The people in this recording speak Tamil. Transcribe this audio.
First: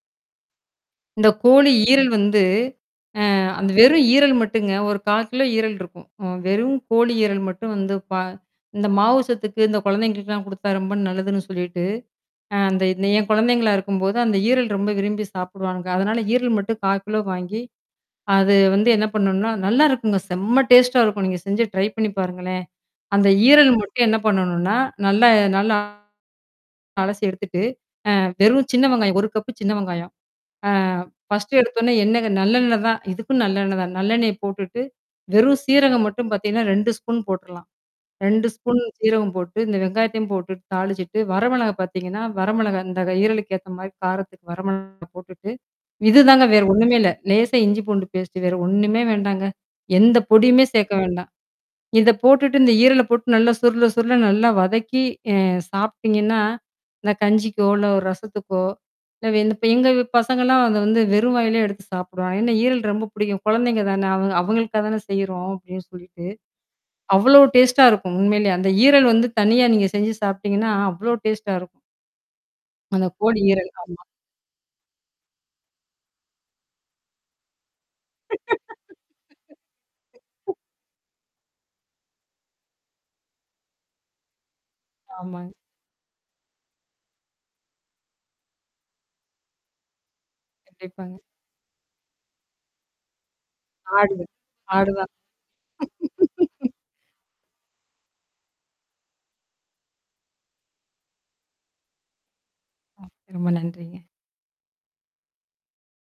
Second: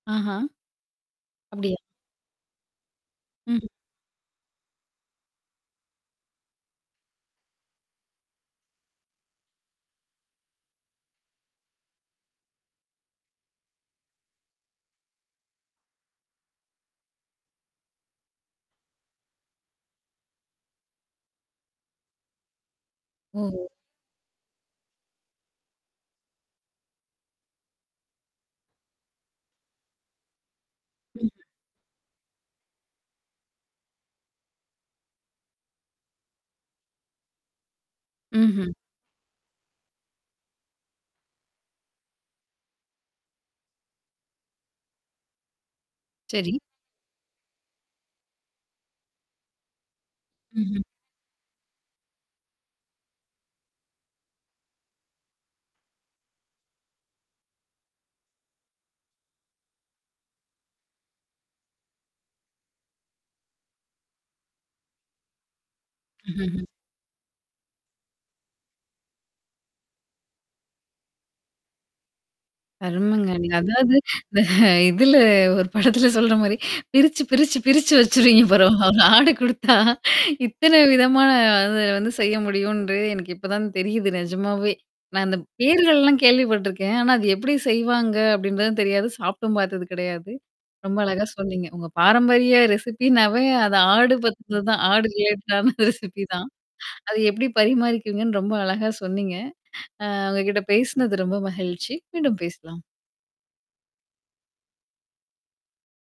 ஆஹா. இந்த கோழி அப்டியா. ஈரல் வந்து அ ம். அந்த வெறும் ஈரல் மட்டுங்க. ஒரு 1/4 கிலோ ஈரல் இருக்கும். அ வெறும் கோழி ஈரல் மட்டும் வந்து பா இந்த மாவு சத்துக்கு இந்த கொழந்தைகளுக்குலாம் குடுத்தா ரொம்ப நல்லதுன்னு சொல்லிட்டு. அ அந்த இந்த என் கொழந்தைங்களா இருக்கும்போது, அந்த ஈரல் ரொம்ப விரும்பி சாப்படுவாங்க. அதனால ஈரல் மட்டும் 1/4 கிலோ வாங்கி, அது வந்து என்ன பண்ணுனா, நல்லாருக்குங்க. செம்ம டேஸ்ட்டா இருக்கும். நீங்க செஞ்சு ட்ரை பண்ணி பாருங்களேன். அந்த ஓஹோ! ஈரல் மட்டும் என்ன பண்ணணும்னா, நல்லா நல்லா அலசி எடுத்துட்டு. அ வெறும் சின்ன வெங்காயம். ஒரு கப்பு சின்ன வெங்காயம். அ ம். 1 எடுத்தோன்னே என்னங்க நல்லெண்ணெய் தான். இதுக்கும் நல்லெண்ணெய் தான். நல்லெண்ணெய் போட்டுட்டு. வெறும் சீரகம் மட்டும் பார்த்தீங்கன்னா, 2 ஸ்பூன் போட்டுர்றலாம். 2 ம்ஹ்ம். ஸ்பூன் சீரகம் போட்டு, இந்த வெங்காயத்தையும் போட்டுட்டு தாளிச்சுட்டு, வர மிளகாய் பார்த்தீங்கன்னா வர மிளகாய் இந்த ஈரலுக்கு ஏத்த மாரி காரத்துக்கு வர மிளகாய் போட்டுட்டு. இதுதாங்க சரி. வேற ஒண்ணுமே இல்ல. லேசா இஞ்சி பூண்டு பேஸ்ட்டு வேற ஒண்ணுமே வேண்டாங்க. எந்த பொடியுமே ம்ஹ்ம். சேர்க்க வேண்டாம் இத போட்டுட்டு இந்த ஈரல போட்டு நல்லா, சுருள, சுருள நல்லா வதக்கி அ சாப்பி்டீங்கன்னா இந்த கஞ்சிக்கோ, இல்ல ஒரு ரசத்துக்கோ இல்ல இந்த பே எங்க பசங்கலாம் அத வந்து வெறும் வாயிலயே எடுத்து சாப்பிடுவாங்க. ஏன்னா ஈரல் ரொம்ப பிடிக்கும். கொழந்தைங்க தானே அவ அவங்களுக்காக தானே செய்யறோம் அப்படின்னு சொல்லிட்டு. ம்ஹ்ம். அவ்ளோ டேஸ்ட்டா இருக்கும். உண்மையிலயே அந்த ஈரல் வந்து தனியா நீங்க செஞ்சு சாப்பிடீங்கன்னா, அவ்ளோ டேஸ்ட்டா இருக்கும். அந்த அருமங்க கோழி நீங்க. ஈரல் அதாவது ஆமா. இந்த இதுல ஒரு படத்தில சொல்ற மாரி பிரிச்சு, பிரிச்சு, பிரிச்சு வச்சுருவீங்க பரவால்ல ஆட குடுத்தா, இத்தன விதமான அத வந்து செய்ய முடியும்ன்று எனக்கு இப்ப தான் தெரியுது நெஜமாவே. நான் அந்த ஆமாங்க. பேர்கள்லாம் கேள்விப்பட்டுருக்கேன். ஆனா அது எப்படி செய்வாங்க? அப்படின்றதும் தெரியாது. சாப்ட்டும் பார்த்ததும் கெடையாது. ரொம்ப கண்டிப்பாங்க. அழகா சொன்னீங்க. உங்க பாரம்பரிய ரெசிபின்னாவே அத ஆடு ஆடுது. பத்தினது தான். ஆடு ஆடுதான். ரிலேட்டடான ரெசிபி தான். அத எப்படி பரிமாறிக்குவீங்கன்னு ரொம்ப அழகா சொன்னீங்க. அ உங்ககிட்ட பேசினது ரொம்ப மகிழ்ச்சி. மீண்டும் பேசலாம். ம். ரொம்ப நன்றிங்க.